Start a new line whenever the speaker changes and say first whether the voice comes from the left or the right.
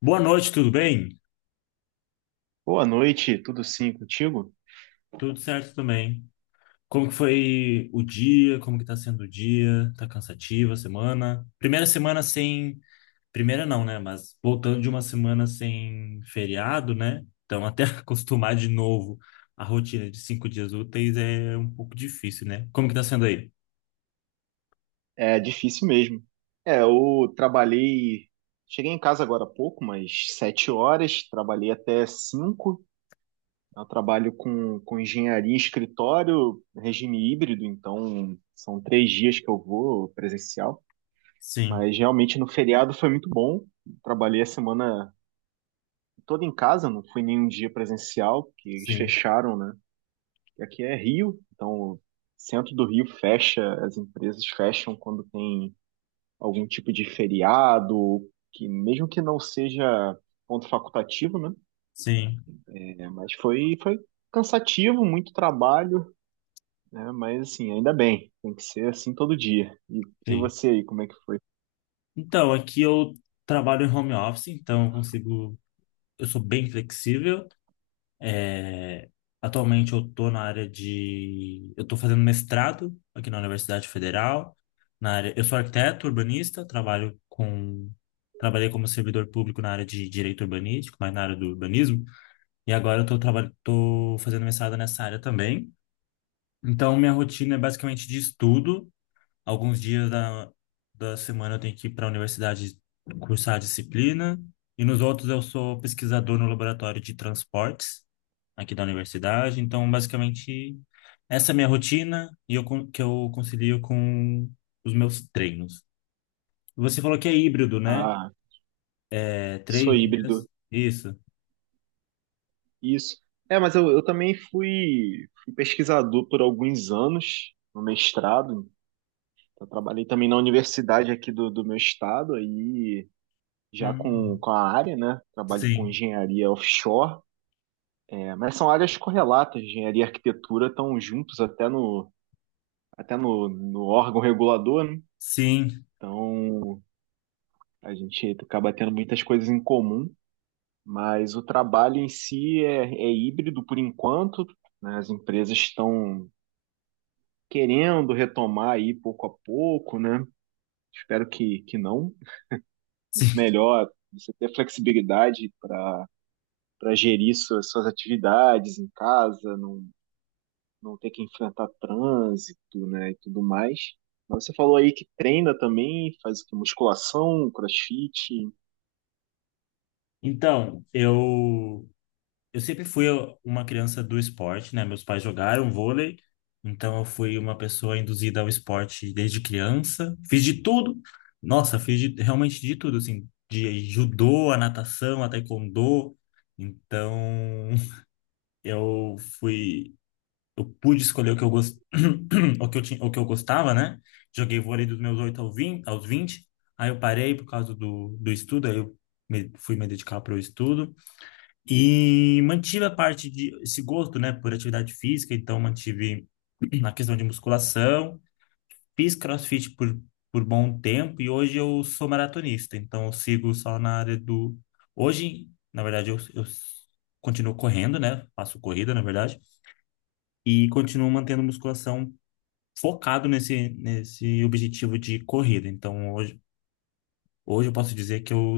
left: Boa noite, tudo bem?
right: Boa noite, tudo sim contigo?
left: Tudo certo também. Como que foi o dia? Como que tá sendo o dia? Tá cansativa a semana? Primeira semana sem... Primeira não, né? Mas voltando de uma semana sem feriado, né? Então até acostumar de novo a rotina de cinco dias úteis é um pouco difícil, né? Como que tá sendo aí?
right: É difícil mesmo. É, eu trabalhei, cheguei em casa agora há pouco, mas 7 horas, trabalhei até cinco. Eu trabalho com engenharia em escritório, regime híbrido, então são 3 dias que eu vou presencial.
left: Sim,
right: Mas realmente no feriado foi muito bom. Trabalhei a semana toda em casa, não fui nenhum dia presencial, porque eles
left: sim,
right: fecharam, né? E aqui é Rio, então o centro do Rio fecha, as empresas fecham quando tem algum tipo de feriado, que mesmo que não seja ponto facultativo, né?
left: sim,
right: É, mas foi cansativo, muito trabalho, né? Mas assim, ainda bem, tem que ser assim todo dia. E
left: sim.
right: você aí, como é que foi?
left: Então, aqui eu trabalho em home office, então eu consigo... Eu sou bem flexível. É, atualmente eu estou na área de. Eu estou fazendo mestrado aqui na Universidade Federal. Na área... Eu sou arquiteto urbanista, trabalho com. Trabalhei como servidor público na área de direito urbanístico, mas na área do urbanismo. E agora eu estou trabalhando... tô fazendo mestrado nessa área também. Então, minha rotina é basicamente de estudo. Alguns dias da semana eu tenho que ir para a universidade cursar a disciplina. E nos outros eu sou pesquisador no laboratório de transportes aqui da universidade. Então, basicamente, essa é a minha rotina e eu concilio com os meus treinos. Você falou que é híbrido, né?
right: Ah,
left: É
right: sou
left: três
right: híbrido,
left: dias. Isso.
right: isso. É, mas eu também fui pesquisador por alguns anos no mestrado. Eu trabalhei também na universidade aqui do meu estado, aí já com,
left: Hum.
right: com a área, né? Trabalho com
left: Sim,
right: engenharia offshore. Mas são áreas correlatas, engenharia e arquitetura estão juntos até no órgão regulador, né?
left: sim,
right: Então a gente acaba tendo muitas coisas em comum, mas o trabalho em si é híbrido por enquanto, né? As empresas estão querendo retomar aí pouco a pouco, né? Espero que não. Muito
left: sim.
right: melhor você ter flexibilidade para gerir suas atividades em casa, não ter que enfrentar trânsito, né, e tudo mais. Mas você falou aí que treina também, faz o quê? Musculação, crossfit,
left: Então, eu sempre fui uma criança do esporte, né? Meus pais jogaram vôlei, então eu fui uma pessoa induzida ao esporte desde criança. Fiz de tudo. Nossa, realmente de tudo, assim, de judô, a natação, a taekwondo. Então, eu fui, eu pude escolher o que eu o que eu tinha, o que eu gostava, né? Joguei vôlei dos meus 8 ao 20, aos vinte. Aí eu parei por causa do estudo, aí eu fui me dedicar para o estudo. E mantive a parte de esse gosto, né, por atividade física, então mantive na questão de musculação, fiz CrossFit por bom tempo e hoje eu sou maratonista, então eu sigo só na área do hoje, Na verdade eu continuo correndo, né? Faço corrida, na verdade, e continuo mantendo musculação focado nesse objetivo de corrida. Então hoje eu posso dizer que eu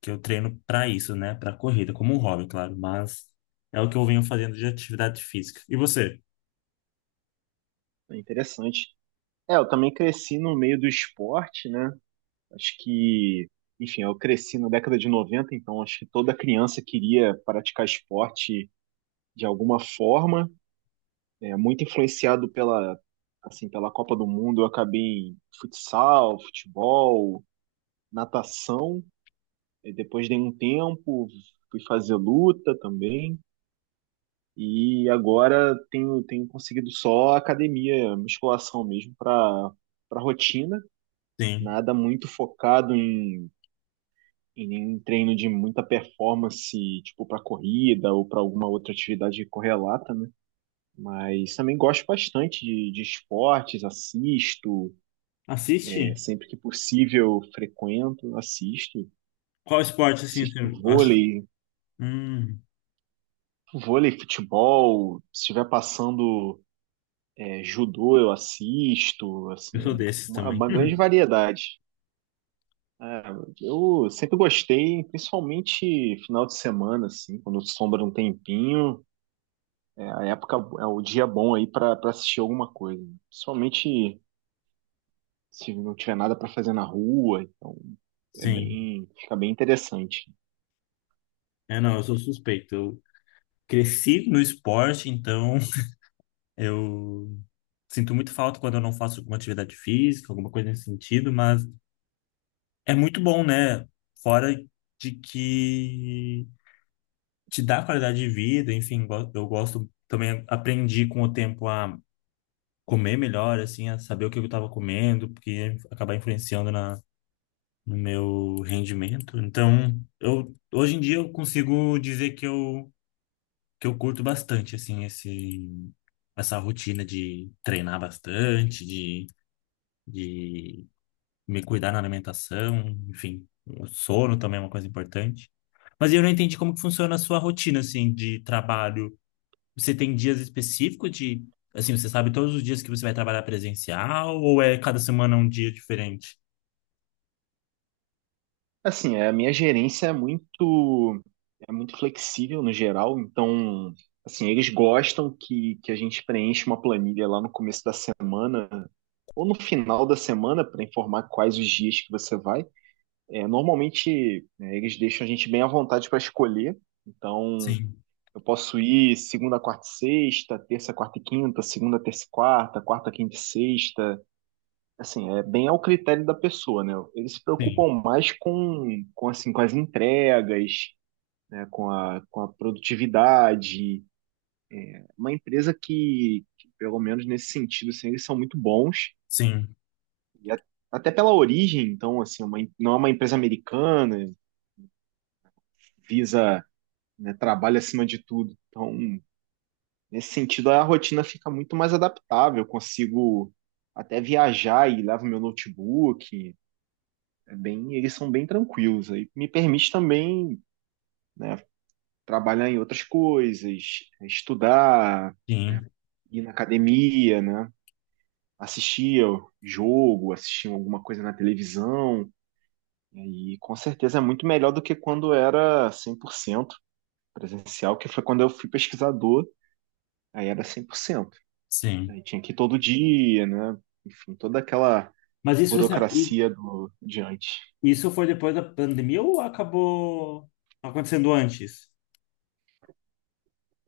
left: que eu treino para isso, né? Para corrida, como um hobby, claro, mas é o que eu venho fazendo de atividade física. E você?
right: é interessante. É, eu também cresci no meio do esporte, né? Acho que, enfim, eu cresci na década de 90, então acho que toda criança queria praticar esporte de alguma forma. É, muito influenciado pela, assim, pela Copa do Mundo, eu acabei em futsal, futebol, natação. E depois dei um tempo, fui fazer luta também. E agora tenho conseguido só academia, musculação mesmo, para rotina.
left: Sim.
right: Nada muito focado em nenhum treino de muita performance, tipo para corrida ou para alguma outra atividade correlata, né? Mas também gosto bastante de esportes, assisto,
left: Assiste?
right: é, sempre que possível frequento, assisto.
left: Qual esporte assim você
right: Assisto
left: acha?
right: vôlei,
left: Hum,
right: Vôlei, futebol, se estiver passando é, judô, eu assisto,
left: eu sou
right: assim,
left: desses
right: uma,
left: também.
right: uma grande variedade. É, eu sempre gostei, principalmente final de semana, assim, quando sobra um tempinho, é, a época é o dia bom aí para assistir alguma coisa. Principalmente se não tiver nada para fazer na rua, então é
left: Sim.
right: bem, fica bem interessante.
left: É, não, eu sou suspeito. Eu cresci no esporte, então eu sinto muito falta quando eu não faço alguma atividade física, alguma coisa nesse sentido, mas é muito bom, né? Fora de que te dá qualidade de vida, enfim, eu gosto também, aprendi com o tempo a comer melhor, assim, a saber o que eu estava comendo, porque ia acabar influenciando no meu rendimento. Então, eu hoje em dia eu consigo dizer que eu curto bastante assim esse essa rotina de treinar bastante, de me cuidar na alimentação, enfim, o sono também é uma coisa importante. Mas eu não entendi como que funciona a sua rotina assim de trabalho. Você tem dias específicos de, assim, você sabe todos os dias que você vai trabalhar presencial ou é cada semana um dia diferente?
right: Assim, é, a minha gerência muito flexível no geral, então, assim, eles gostam que a gente preencha uma planilha lá no começo da semana ou no final da semana para informar quais os dias que você vai. É, normalmente, né, eles deixam a gente bem à vontade para escolher, então
left: Sim,
right: eu posso ir segunda, quarta e sexta, terça, quarta e quinta, segunda, terça e quarta, quarta, quinta e sexta, assim, é bem ao critério da pessoa, né? Eles se
left: sim,
right: preocupam mais assim, com as entregas, né? Com a produtividade. Uma empresa que, pelo menos nesse sentido, assim, eles são muito bons.
left: sim,
right: E a- Até pela origem, então, assim, não é uma empresa americana, visa, né, trabalho acima de tudo. Então, nesse sentido, a rotina fica muito mais adaptável. Eu consigo até viajar e levo meu notebook. É bem, eles são bem tranquilos. Aí me permite também, né, trabalhar em outras coisas, estudar, né,
left: sim,
right: ir na academia, né, assistir ao jogo, assistir alguma coisa na televisão. E com certeza é muito melhor do que quando era 100% presencial, que foi quando eu fui pesquisador, aí era 100%.
left: sim.
right: Aí tinha que ir todo dia, né? Enfim, toda aquela
left: Mas isso você, i-
right: burocracia do diante.
left: isso foi depois da pandemia ou acabou acontecendo antes?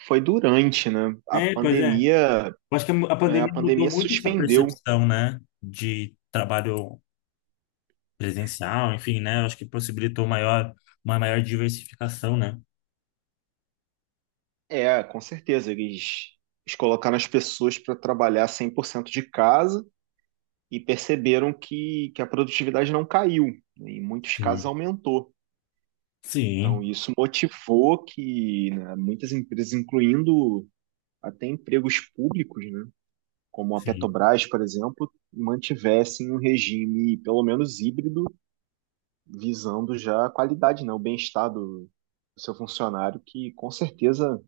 right: Foi durante, né? A
left: É, pois é.
right: pandemia.
left: Eu acho que a
right: É, a
left: pandemia mudou
right: pandemia
left: muito essa
right: suspendeu.
left: percepção, né, de trabalho presencial, enfim, né? Eu acho que possibilitou uma maior diversificação, né?
right: É, com certeza, eles colocaram as pessoas para trabalhar 100% de casa e perceberam que a produtividade não caiu, né, em muitos casos
left: Sim,
right: aumentou. Então,
left: sim,
right: isso motivou que né, muitas empresas, incluindo até empregos públicos, né, como a
left: sim,
right: Petrobras, por exemplo, mantivessem um regime, pelo menos híbrido, visando já a qualidade, né, o bem-estar do seu funcionário, que com certeza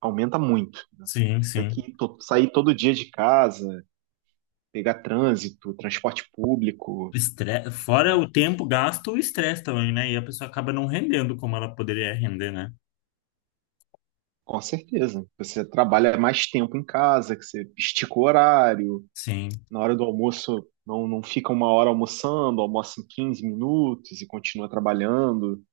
right: aumenta muito, né?
left: sim,
right: Ter
left: sim.
right: que sair todo dia de casa, pegar trânsito, transporte público,
left: Fora
right: né?
left: o tempo gasto, o estresse também, né? E a pessoa acaba não rendendo como ela poderia render, né?
right: Com certeza. Você trabalha mais tempo em casa, que você estica o horário,
left: Sim,
right: na hora do almoço não, não fica uma hora almoçando, almoça em 15 minutos e continua trabalhando.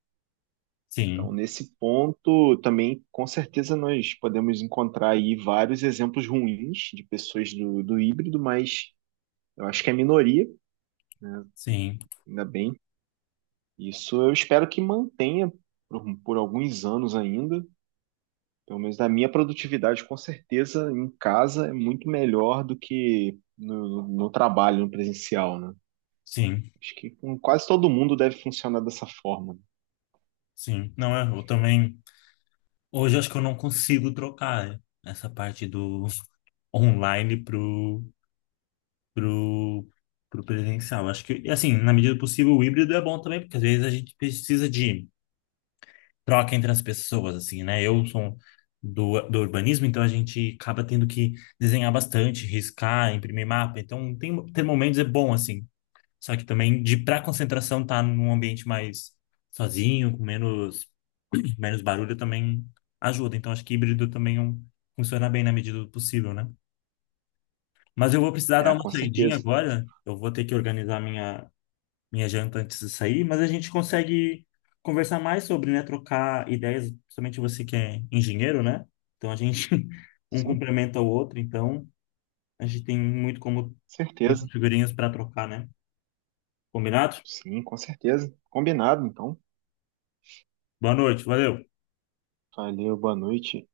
right: Então,
left: sim,
right: nesse ponto, também, com certeza, nós podemos encontrar aí vários exemplos ruins de pessoas do híbrido, mas eu acho que é minoria,
left: sim,
right: ainda bem. Isso eu espero que mantenha por alguns anos ainda. Pelo menos a minha produtividade, com certeza, em casa é muito melhor do que no trabalho, no presencial, né?
left: sim,
right: Acho que com quase todo mundo deve funcionar dessa forma.
left: sim. Não, é, eu também. Hoje eu acho que eu não consigo trocar essa parte do online pro, pro, pro presencial. Acho que, assim, na medida do possível, o híbrido é bom também, porque às vezes a gente precisa de troca entre as pessoas, assim, né? Eu sou do urbanismo, então a gente acaba tendo que desenhar bastante, riscar, imprimir mapa. Então, ter momentos é bom, assim. Só que também, de para concentração, tá num ambiente mais sozinho, com menos, menos barulho, também ajuda. Então, acho que híbrido também é funciona bem na medida do possível, né? Mas eu vou precisar dar
right: É,
left: uma
right: com
left: saidinha
right: certeza.
left: agora. Eu vou ter que organizar minha janta antes de sair, mas a gente consegue conversar mais sobre, né, trocar ideias, principalmente você que é engenheiro, né? Então a gente um
right: Sim,
left: complementa o outro, então a gente tem muito como
right: certeza.
left: muitas figurinhas para trocar, né? Combinado?
right: Sim, com certeza. Combinado, então.
left: Boa noite, valeu.
right: Valeu, boa noite.